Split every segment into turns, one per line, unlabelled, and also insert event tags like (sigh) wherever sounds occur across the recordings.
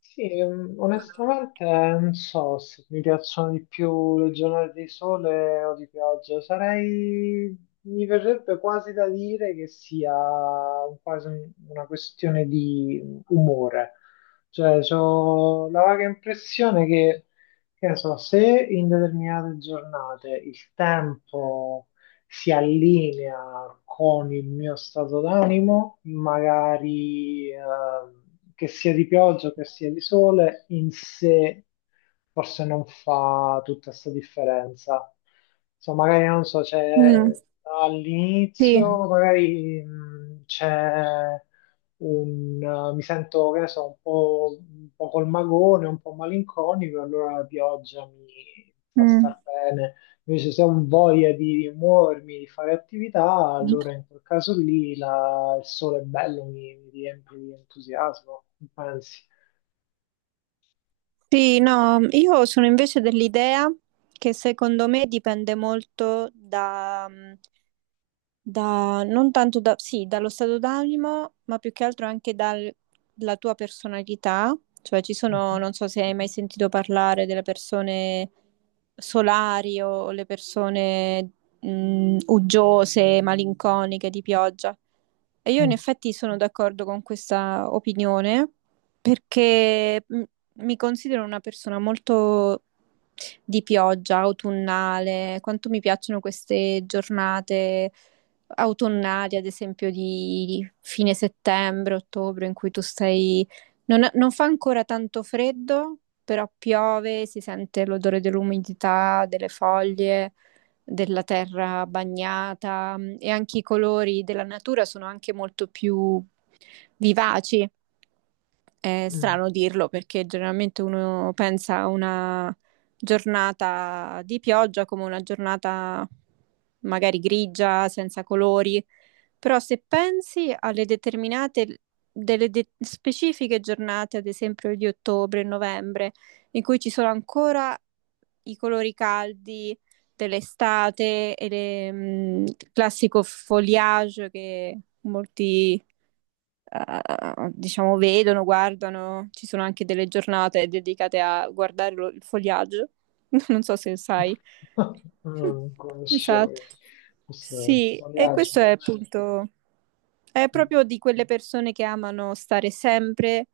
Sì, onestamente non so se mi piacciono di più le giornate di sole o di pioggia. Sarei, mi verrebbe quasi da dire che sia una questione di umore. Cioè, ho la vaga impressione che ne so, se in determinate giornate il tempo si allinea con il mio stato d'animo, magari che sia di pioggia, che sia di sole, in sé forse non fa tutta questa differenza. Insomma, magari non so,
Mm,
c'è
sì. Eh?
all'inizio, magari, mi sento, che ne so, un po' col magone, un po' malinconico, allora la pioggia mi fa
Mm.
star bene. Invece se ho voglia di muovermi, di fare attività, allora in quel caso lì il sole è bello, mi riempie di entusiasmo, pensi.
Sì, no, io sono invece dell'idea che secondo me dipende molto da, mm, Da, non tanto da, sì, dallo stato d'animo, ma più che altro anche dalla tua personalità. Cioè, ci sono,
Mhm.
non so se hai mai sentito parlare delle persone solari o le persone uggiose, malinconiche, di pioggia. E io in
Mm.
effetti sono d'accordo con questa opinione perché mi considero una persona molto di pioggia, autunnale, quanto mi piacciono queste giornate autunnali, ad esempio di fine settembre, ottobre, in cui tu stai. Non fa ancora tanto freddo, però piove, si sente l'odore dell'umidità, delle foglie, della terra bagnata, e anche i colori della natura sono anche molto più vivaci. È
Mm.
strano dirlo perché generalmente uno pensa a una giornata di pioggia come una giornata magari grigia, senza colori, però se pensi alle determinate, specifiche giornate, ad esempio di ottobre e novembre, in cui ci sono ancora i colori caldi dell'estate e il classico foliage che molti diciamo, vedono, guardano. Ci sono anche delle giornate dedicate a guardare il fogliaggio. (laughs) Non so se sai.
(laughs) Non conoscevo
Esatto.
questo
Sì, e
foliage
questo è
watching.
appunto, è
Mm.
proprio di quelle persone che amano stare sempre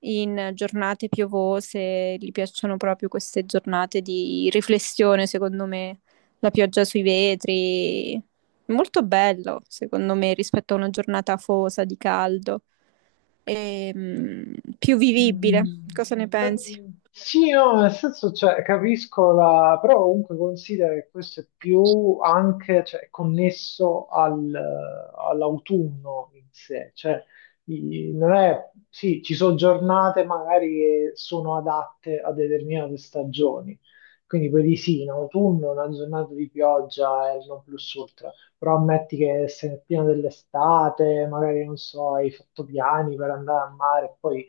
in giornate piovose, gli piacciono proprio queste giornate di riflessione, secondo me, la pioggia sui vetri. Molto bello, secondo me, rispetto a una giornata afosa di caldo, e più vivibile.
Mm.
Cosa ne
Eh,
pensi?
sì, no, nel senso, cioè, capisco la... però comunque considera che questo è più anche, cioè, connesso all'autunno in sé, cioè, non è... Sì, ci sono giornate magari che sono adatte a determinate stagioni, quindi poi di sì, in autunno una giornata di pioggia è il non plus ultra, però ammetti che sei nel pieno dell'estate, magari, non so, hai fatto piani per andare al mare, e poi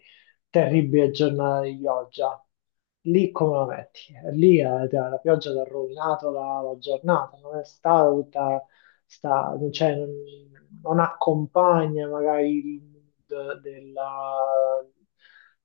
terribile giornata di pioggia. Lì come la metti? Lì la pioggia ti ha rovinato la giornata, non è stata tutta, sta, non, c'è- non- non accompagna magari il mood della,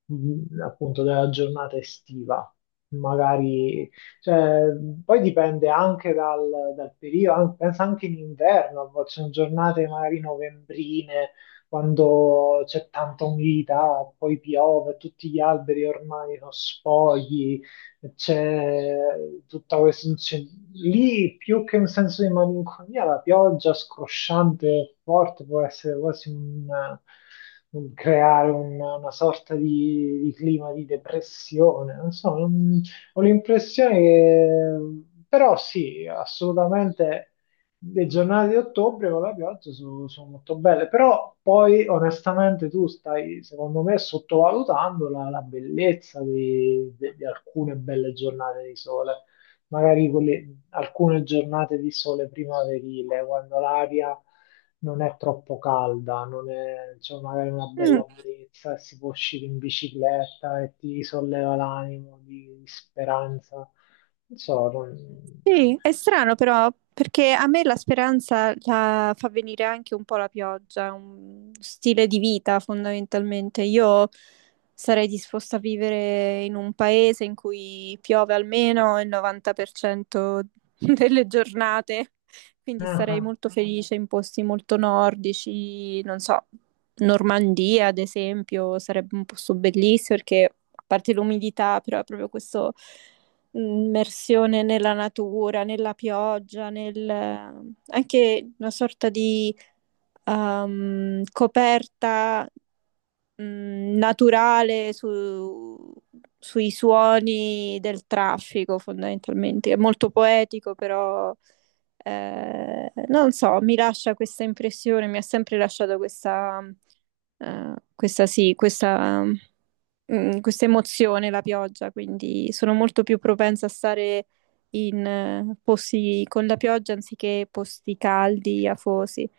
mh, appunto della giornata estiva. Magari, cioè, poi dipende anche dal periodo, pensa anche in inverno, ci sono giornate magari novembrine quando c'è tanta umidità, poi piove, tutti gli alberi ormai sono spogli, c'è tutta questa... c'è- Lì più che un senso di malinconia, la pioggia scrosciante e forte può essere quasi un creare una sorta di clima di depressione. Non so, ho l'impressione che... Però sì, assolutamente le giornate di ottobre con la pioggia sono so molto belle, però poi onestamente tu stai, secondo me, sottovalutando la bellezza di alcune belle giornate di sole, magari alcune giornate di sole primaverile, quando l'aria non è troppo calda, non è, c'è magari una
Mm.
bella brezza, e si può uscire in bicicletta e ti solleva l'animo di speranza. Non so, non...
Sì, è strano però, perché a me la speranza la fa venire anche un po' la pioggia, è un stile di vita fondamentalmente. Io sarei disposta a vivere in un paese in cui piove almeno il 90% (laughs) delle giornate, quindi sarei
Ah,
molto felice in posti molto nordici, non so, Normandia ad esempio, sarebbe un posto bellissimo perché a parte l'umidità, però è proprio questo immersione nella natura, nella pioggia, nel, anche una sorta di coperta naturale sui suoni del traffico, fondamentalmente. È molto poetico, però non so, mi lascia questa impressione, mi ha sempre lasciato questa sì, questa questa emozione, la pioggia, quindi sono molto più propensa a stare in posti con la pioggia anziché posti caldi, afosi.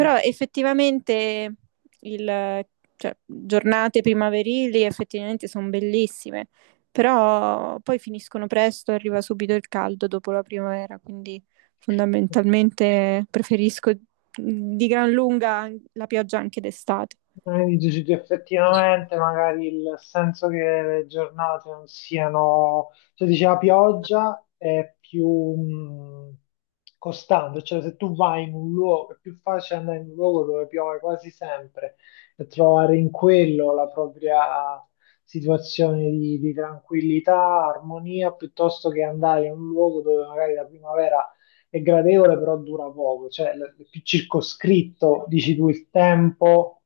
ah.
effettivamente il, cioè, giornate primaverili effettivamente sono bellissime, però poi finiscono presto, arriva subito il caldo dopo la primavera, quindi fondamentalmente preferisco di gran lunga la pioggia anche d'estate.
Dici che effettivamente magari il senso che le giornate non siano, cioè dici la pioggia è più mh, costante, cioè se tu vai in un luogo, è più facile andare in un luogo dove piove quasi sempre e trovare in quello la propria situazione di tranquillità, armonia, piuttosto che andare in un luogo dove magari la primavera è gradevole, però dura poco, cioè è più circoscritto, dici tu, il tempo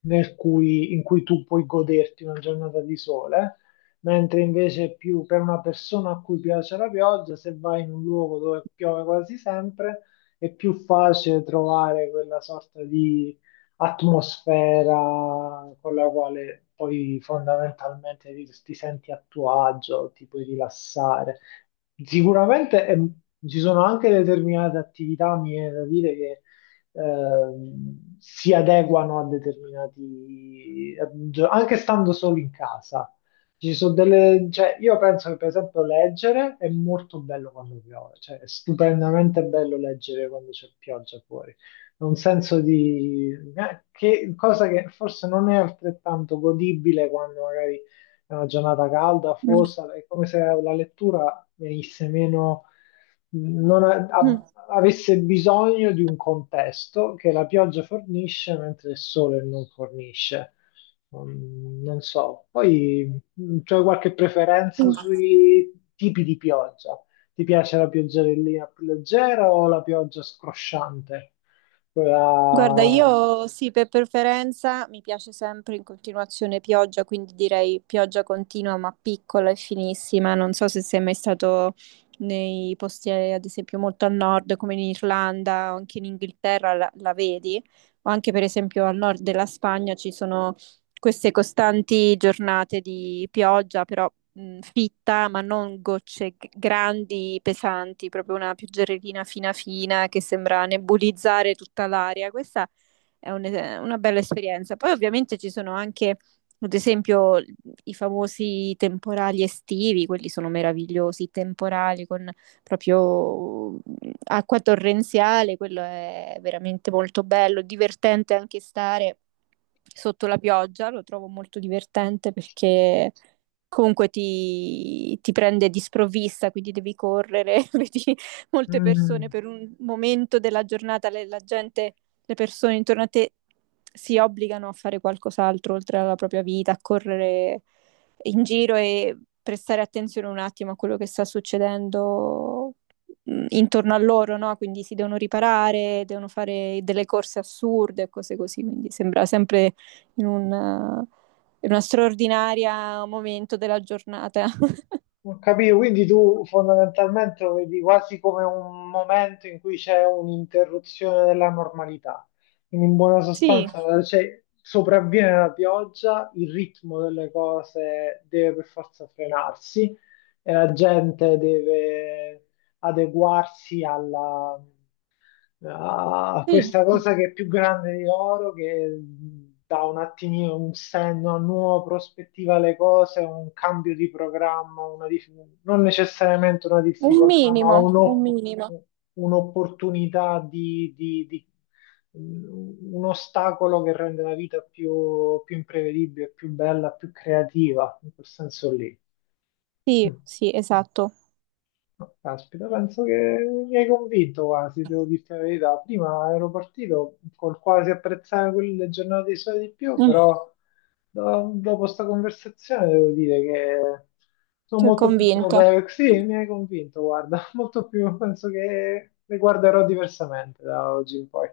in cui tu puoi goderti una giornata di sole, mentre invece più per una persona a cui piace la pioggia, se vai in un luogo dove piove quasi sempre, è più facile trovare quella sorta di atmosfera con la quale poi fondamentalmente ti, ti senti a tuo agio, ti puoi rilassare. Sicuramente ci sono anche determinate attività, mi viene da dire, che si adeguano a determinati, anche stando solo in casa. Ci sono delle, cioè, io penso che per esempio leggere è molto bello quando piove, cioè è stupendamente bello leggere quando c'è pioggia fuori. È un senso di cosa che forse non è altrettanto godibile quando magari è una giornata calda,
Mm.
fossa, è come se la lettura venisse meno, non a- a- avesse bisogno di un contesto che la pioggia fornisce mentre il sole non fornisce. Mm, non so, poi c'è qualche preferenza
Mm.
sui tipi di pioggia? Ti piace la pioggerellina più leggera o la pioggia scrosciante?
Guarda,
Quella...
io sì, per preferenza mi piace sempre in continuazione pioggia, quindi direi pioggia continua ma piccola e finissima. Non so se sei mai stato nei posti, ad esempio, molto a nord, come in Irlanda o anche in Inghilterra, la vedi, o anche per esempio al nord della Spagna ci sono queste costanti giornate di pioggia, però fitta, ma non gocce grandi, pesanti, proprio una pioggerellina fina fina che sembra nebulizzare tutta l'aria. Questa è un- una bella esperienza. Poi ovviamente ci sono anche, ad esempio, i famosi temporali estivi, quelli sono meravigliosi, i temporali con proprio acqua torrenziale, quello è veramente molto bello, divertente anche stare sotto la pioggia, lo trovo molto divertente perché comunque ti prende di sprovvista, quindi devi correre, (laughs) vedi molte persone
Mm.
per un momento della giornata, la gente, le persone intorno a te si obbligano a fare qualcos'altro oltre alla propria vita, a correre in giro e prestare attenzione un attimo a quello che sta succedendo intorno a loro, no? Quindi si devono riparare, devono fare delle corse assurde e cose così, quindi sembra sempre in in uno straordinario momento della giornata. (laughs)
Ho capito, quindi tu fondamentalmente lo vedi quasi come un momento in cui c'è un'interruzione della normalità. Quindi in buona
Sì,
sostanza, cioè, sopravviene la pioggia, il ritmo delle cose deve per forza frenarsi e la gente deve adeguarsi a
sì,
questa cosa che è più grande di loro, che dà un attimino un senno, una nuova prospettiva alle cose, un cambio di programma, non necessariamente una
un
difficoltà, ma
minimo, un
un'op-
minimo.
un'opportunità di, di- di- un ostacolo che rende la vita più, più imprevedibile, più bella, più creativa, in quel senso lì.
Sì,
Mm.
sì, esatto.
No, caspita, penso che mi hai convinto quasi, devo dirti la verità. Prima ero partito col quasi apprezzare quelle giornate di sole di più,
Mm,
però dopo questa conversazione devo dire che sono
ti ho
molto più
convinto.
propenso. Sì, mi hai convinto, guarda, (laughs) molto più, penso che le guarderò diversamente da oggi in poi.